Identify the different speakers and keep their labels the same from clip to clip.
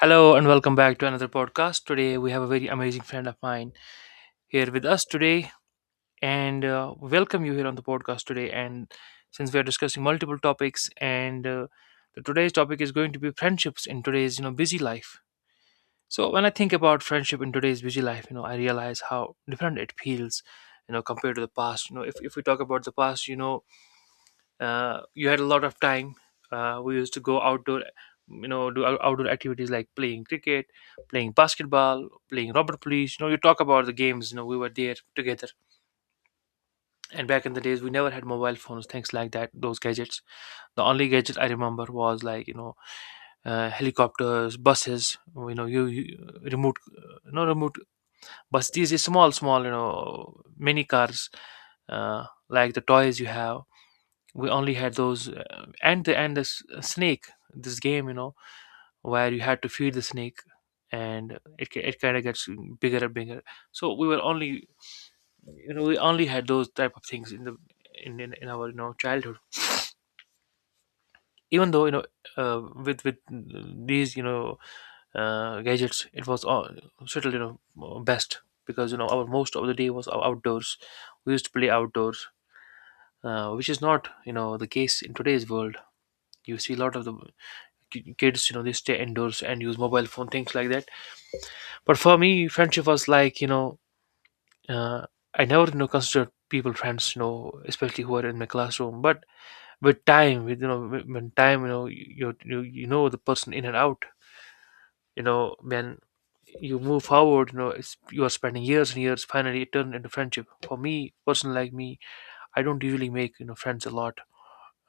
Speaker 1: Hello and welcome back to another podcast. Today we have a very amazing friend of mine here with us today, and welcome you here on the podcast today. And since we are discussing multiple topics, and today's topic is going to be friendships in today's busy life. So when I think about friendship in today's busy life, I realize how different it feels, compared to the past. If we talk about the past, you had a lot of time. Uh, we used to go outdoor, do outdoor activities like playing cricket, playing basketball, playing rubber police. You know, you talk about the games. You know, we were there together, and back in the days we never had mobile phones, things like that, those gadgets. The only gadget I remember was like, helicopters, buses. You, remote, no remote bus. These are small small, mini cars, like the toys you have. We only had those, and the snake, this game, where you had to feed the snake, and it kind of gets bigger and bigger. So we were only, we only had those type of things in the in our childhood. Even though, with these, gadgets, it was all settled, best, because, our most of the day was outdoors. We used to play outdoors, which is not, the case in today's world. You see a lot of the kids, they stay indoors and use mobile phone, things like that. But for me, friendship was like, uh, I never, considered people friends, especially who are in my classroom. But with time, with, when time, you you know the person in and out. When you move forward, it's, you are spending years and years, finally it turned into friendship. For me, person like me, I don't usually make, friends a lot.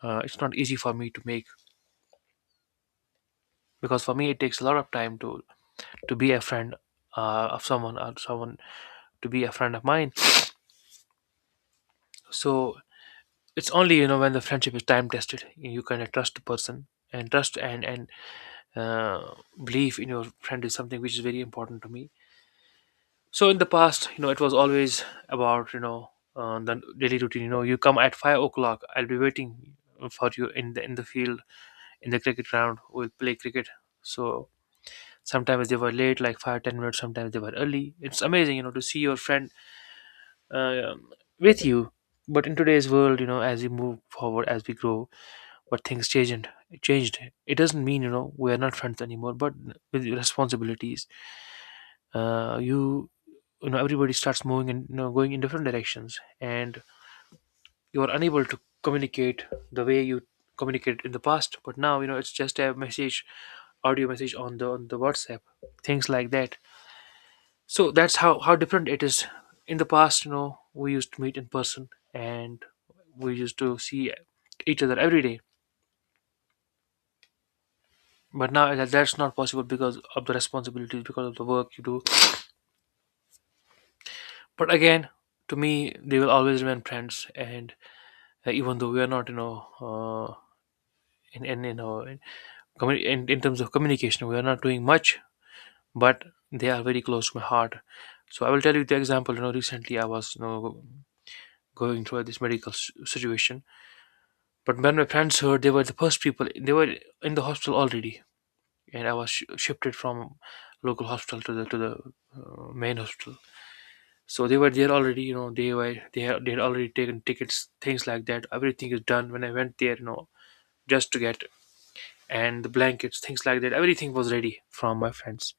Speaker 1: It's not easy for me to make, because for me it takes a lot of time to be a friend, of someone, or someone to be a friend of mine. So it's only, when the friendship is time tested, you kind of trust the person, and trust, and uh, belief in your friend is something which is very important to me. So in the past, you know, it was always about, the daily routine. You know, you come at 5 o'clock. I'll be waiting for you in the field, in the cricket ground. We'll play cricket. So sometimes they were late, like 5-10 minutes. Sometimes they were early. It's amazing, you know, to see your friend, uh, with you. But in today's world, you know, as we move forward, as we grow, but things changed. Changed. It doesn't mean, we are not friends anymore. But with responsibilities, you, you know everybody starts moving and, you know, going in different directions, and you are unable to communicate the way you communicated in the past. But now, it's just a message, audio message on the WhatsApp, things like that. So that's how different it is. In the past, you know, we used to meet in person and we used to see each other every day. But now that's not possible, because of the responsibilities, because of the work you do. But again, to me, they will always remain friends. And, even though we are not, you know, in you know, in terms of communication, we are not doing much, but they are very close to my heart. So I will tell you the example. You know, recently I was, you know, going through this medical situation. But when my friends heard, they were the first people. They were in the hospital already, and I was shifted from local hospital to the main hospital. So they were there already. You know, they had already taken tickets, things like that. Everything is done. When I went there, you know, just to get and the blankets, things like that. Everything was ready from my friends.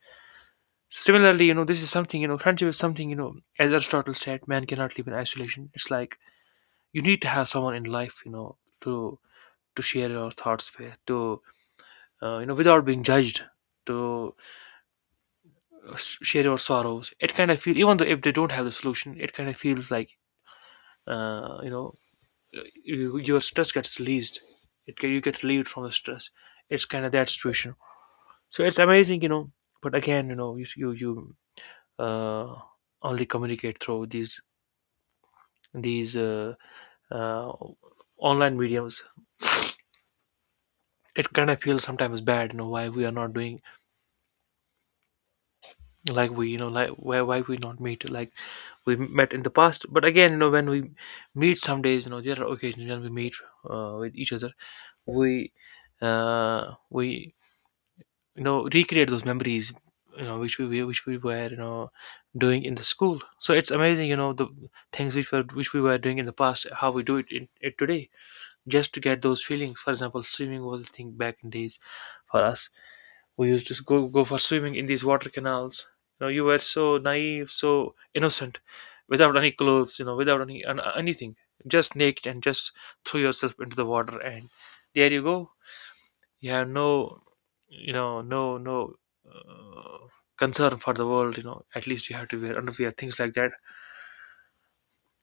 Speaker 1: Similarly, you know, this is something, you know, friendship is something, you know. As Aristotle said, man cannot live in isolation. It's like, you need to have someone in life, you know, to share your thoughts with, to, you know, without being judged, to, uh, share your sorrows. It kind of feels, even though if they don't have the solution, it kind of feels like, uh, you know you, your stress gets released. It you get relieved from the stress. It's kind of that situation. So it's amazing, you know. But again, you know, you you, uh, only communicate through these these uh, uh, online mediums. It kind of feels sometimes bad, you know, why we are not doing, like we, you know, like why we not meet like we met in the past. But again, you know, when we meet some days, you know, there are occasions when we meet, with each other. We, uh we you know, recreate those memories, which we were, you know, doing in the school. So it's amazing, you know, the things which were, which we were doing in the past, how we do it in it today, just to get those feelings. For example, swimming was the thing back in days for us. We used to go for swimming in these water canals. You know, you were so naive, so innocent, without any clothes. You know, without anything, just naked and just threw yourself into the water, and there you go. You have no, you know, no, uh, concern for the world. You know, at least you have to wear underwear, things like that.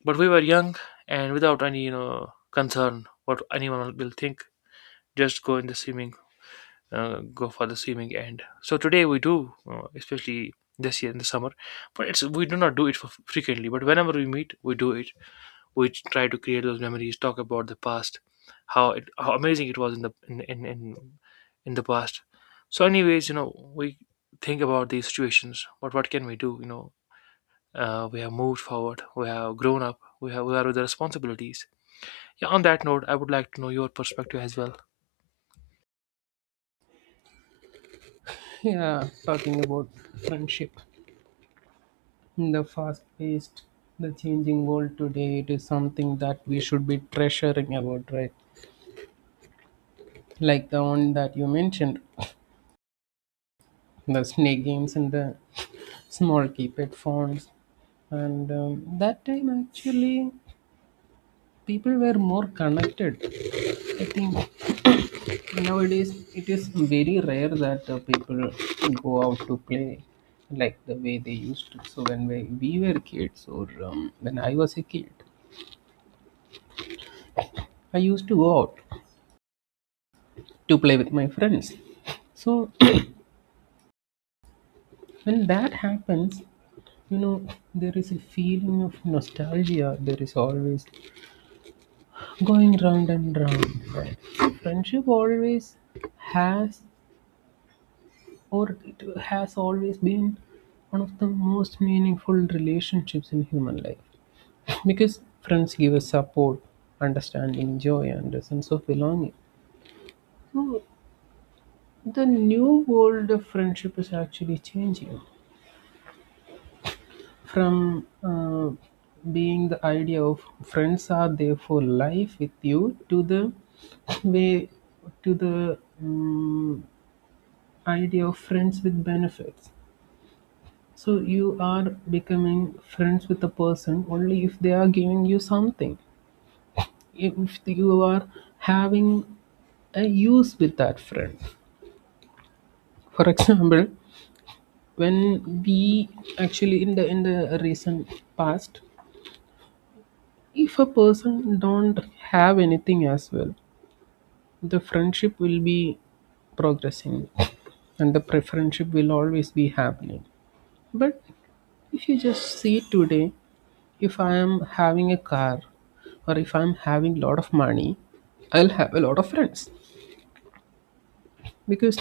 Speaker 1: But we were young and without any, you know, concern what anyone will think. Just go in the swimming, go for the swimming. And so today we do, especially this year in the summer, but it's we do not do it for frequently. But whenever we meet, we do it. We try to create those memories, talk about the past, how it how amazing it was in the in the past. So anyways, you know, we think about these situations, but what can we do, you know? We have moved forward, we have grown up, we have, we are with the responsibilities. Yeah, on that note, I would like to know your perspective as well.
Speaker 2: Yeah, talking about friendship in the fast paced, the changing world today, it is something that we should be treasuring about, right? Like the one that you mentioned, the snake games and the small keypad phones. And that time, actually, people were more connected. I think nowadays it is very rare that people go out to play like the way they used to. So when we were kids or when I was a kid, I used to go out to play with my friends. So when that happens, you know, there is a feeling of nostalgia. There is always going round and round. Right? Friendship always has, or it has always been one of the most meaningful relationships in human life because friends give us support, understanding, joy, and a sense of belonging. So the new world of friendship is actually changing from being the idea of friends are there for life with you to the way to the um, idea of friends with benefits, so you are becoming friends with a person only if they are giving you something, if you are having a use with that friend, for example, when we actually in the recent past, if a person don't have anything as well, the friendship will be progressing and the friendship will always be happening. But if you just see today, if I am having a car or if I'm having lot of money, I'll have a lot of friends, because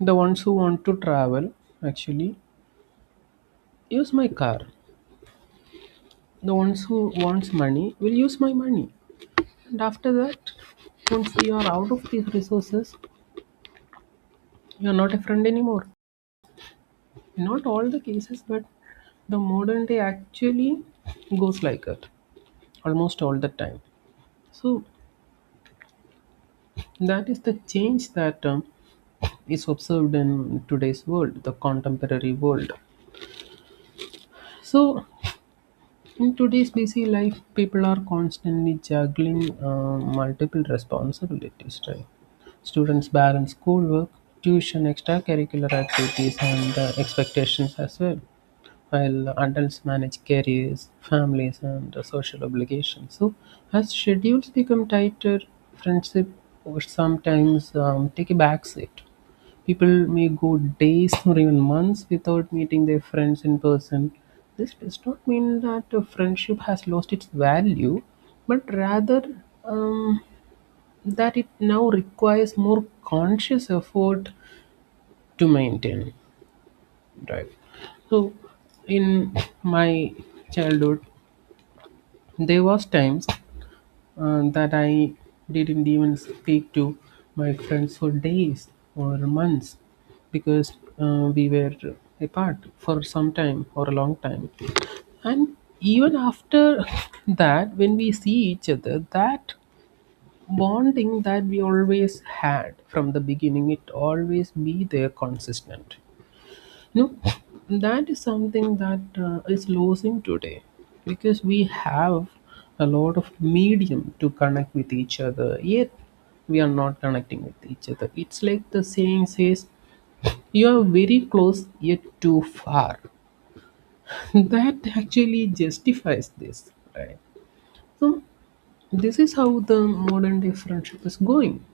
Speaker 2: the ones who want to travel actually use my car, the ones who wants money will use my money, and after that, once you are out of these resources, you are not a friend anymore. Not all the cases, but the modern day actually goes like that almost all the time. So that is the change that is observed in today's world, the contemporary world. So in today's busy life, people are constantly juggling multiple responsibilities, right? Students balance schoolwork, tuition, extracurricular activities, and expectations as well, while adults manage careers, families, and social obligations. So, as schedules become tighter, friendship or sometimes take a backseat. People may go days or even months without meeting their friends in person. This does not mean that a friendship has lost its value, but rather um, that it now requires more conscious effort to maintain. Right. So, in my childhood, there was times that I didn't even speak to my friends for days or months, because we were apart for some time or a long time. And even after that, when we see each other, that bonding that we always had from the beginning, it always be there consistent. No, that is something that is losing today, because we have a lot of medium to connect with each other, yet we are not connecting with each other. It's like the saying says, you are very close yet too far. That actually justifies this, right? So, this is how the modern day friendship is going,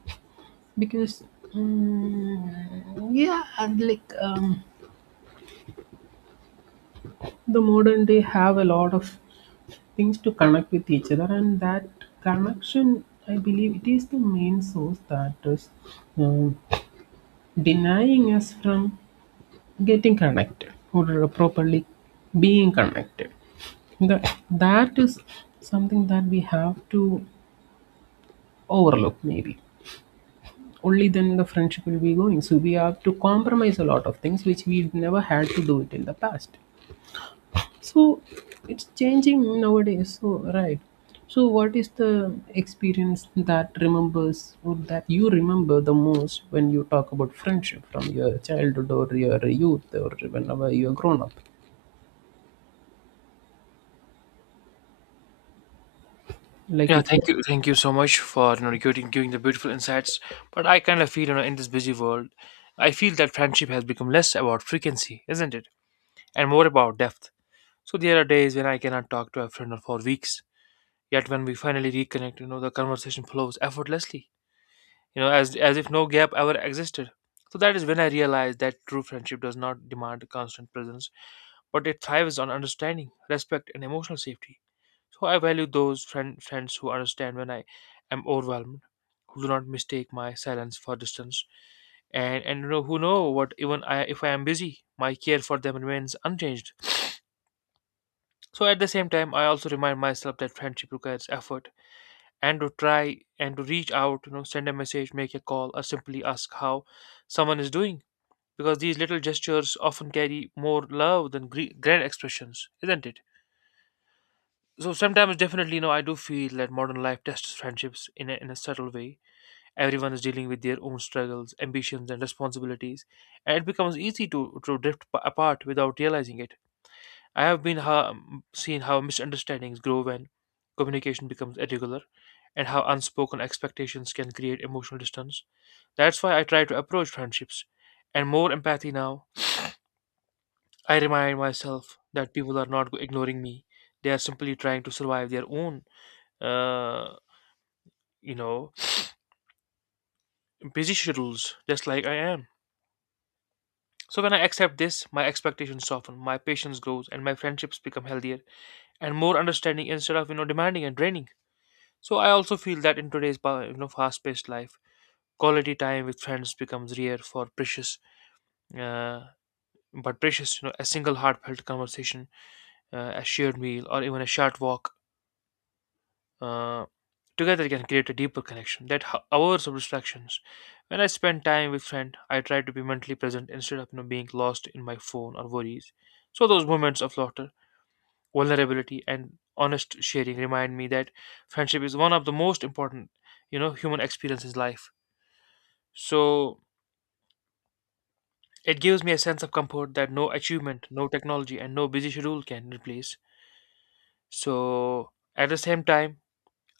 Speaker 2: because, mm, yeah, and like the modern day have a lot of things to connect with each other, and that connection, I believe, it is the main source that is um, denying us from getting connected or properly being connected. That is something that we have to overlook, maybe only then the friendship will be going, so we have to compromise a lot of things which we never had to do it in the past. So it's changing nowadays. So right. So what is the experience that remembers or that you remember the most when you talk about friendship from your childhood or your youth or whenever you're grown up? Like
Speaker 1: Yeah,
Speaker 2: if you.
Speaker 1: thank you so much for, you know, giving the beautiful insights. But I kind of feel, you know, in this busy world, I feel that friendship has become less about frequency, isn't it, and more about depth. So there are days when I cannot talk to a friend for weeks. Yet when we finally reconnect, you know, the conversation flows effortlessly, you know, as if no gap ever existed. So that is when I realized that true friendship does not demand constant presence, but it thrives on understanding, respect, and emotional safety. So I value those friends who understand when I am overwhelmed, who do not mistake my silence for distance, and, you know, who know what even I, if I am busy, my care for them remains unchanged. So at the same time, I also remind myself that friendship requires effort and to try and to reach out, you know, send a message, make a call, or simply ask how someone is doing. Because these little gestures often carry more love than grand expressions, isn't it? So sometimes, definitely, you know, I do feel that modern life tests friendships in a subtle way. Everyone is dealing with their own struggles, ambitions, and responsibilities, and it becomes easy to drift apart without realizing it. I have been seen how misunderstandings grow when communication becomes irregular, and how unspoken expectations can create emotional distance. That's why I try to approach friendships and more empathy now. I remind myself that people are not ignoring me; they are simply trying to survive their own, uh. you know, busy schedules, just like I am. So when I accept this, my expectations soften, my patience grows, and my friendships become healthier and more understanding, instead of, you know, demanding and draining. So I also feel that in today's you know fast-paced life, quality time with friends becomes rare for precious, uh, but precious. You know, a single heartfelt conversation, a shared meal, or even a short walk, uh, together, can create a deeper connection that hours of distractions. When I spend time with friend, I try to be mentally present, instead of, you know, being lost in my phone or worries. So those moments of laughter, vulnerability, and honest sharing remind me that friendship is one of the most important, human experiences in life. So it gives me a sense of comfort that no achievement, no technology, and no busy schedule can replace. So at the same time,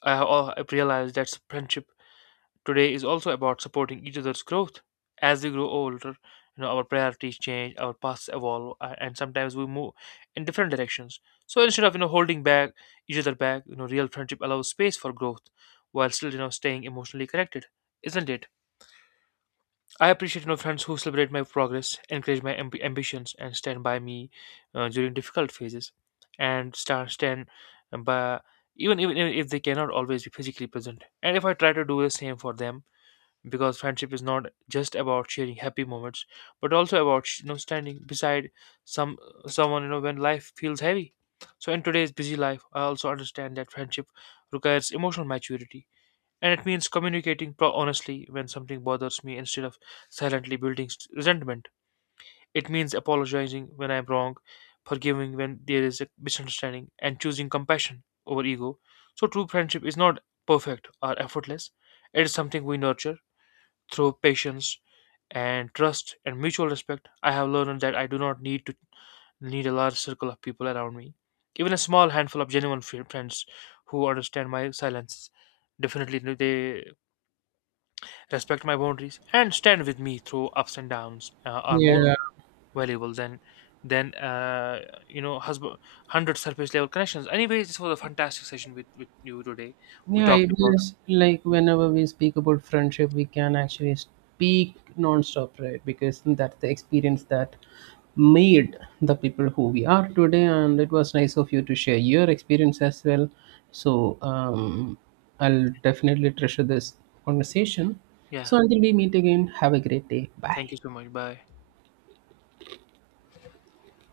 Speaker 1: I've realized that friendship today is also about supporting each other's growth. As we grow older, you know, our priorities change, our paths evolve, and sometimes we move in different directions. So instead of, holding back each other back, you know, real friendship allows space for growth while still, staying emotionally connected, isn't it? I appreciate, friends who celebrate my progress, encourage my ambitions, and stand by me, during difficult phases, and stand stand by, even if they cannot always be physically present. And if I try to do the same for them, because friendship is not just about sharing happy moments, but also about, you know, standing beside some someone, you know, when life feels heavy. So in today's busy life, I also understand that friendship requires emotional maturity, and it means communicating honestly when something bothers me, instead of silently building resentment. It means apologizing when I'm wrong, forgiving when there is a misunderstanding, and choosing compassion over ego. So true friendship is not perfect or effortless. It is something we nurture through patience and trust and mutual respect. I have learned that I do not need a large circle of people around me. Even a small handful of genuine friends who understand my silences, definitely they respect my boundaries and stand with me through ups and downs, are more
Speaker 2: Yeah,
Speaker 1: valuable than than uh, you know, husband 100 surface level connections. Anyways, this was a fantastic session with you today. We
Speaker 2: yeah,
Speaker 1: talked
Speaker 2: it
Speaker 1: about,
Speaker 2: is like whenever we speak about friendship, we can actually speak non-stop, right? Because that's the experience that made the people who we are today. And it was nice of you to share your experience as well. So I'll definitely treasure this conversation.
Speaker 1: yeah.
Speaker 2: So until we meet again, have a great day. Bye.
Speaker 1: Thank you so much. Bye.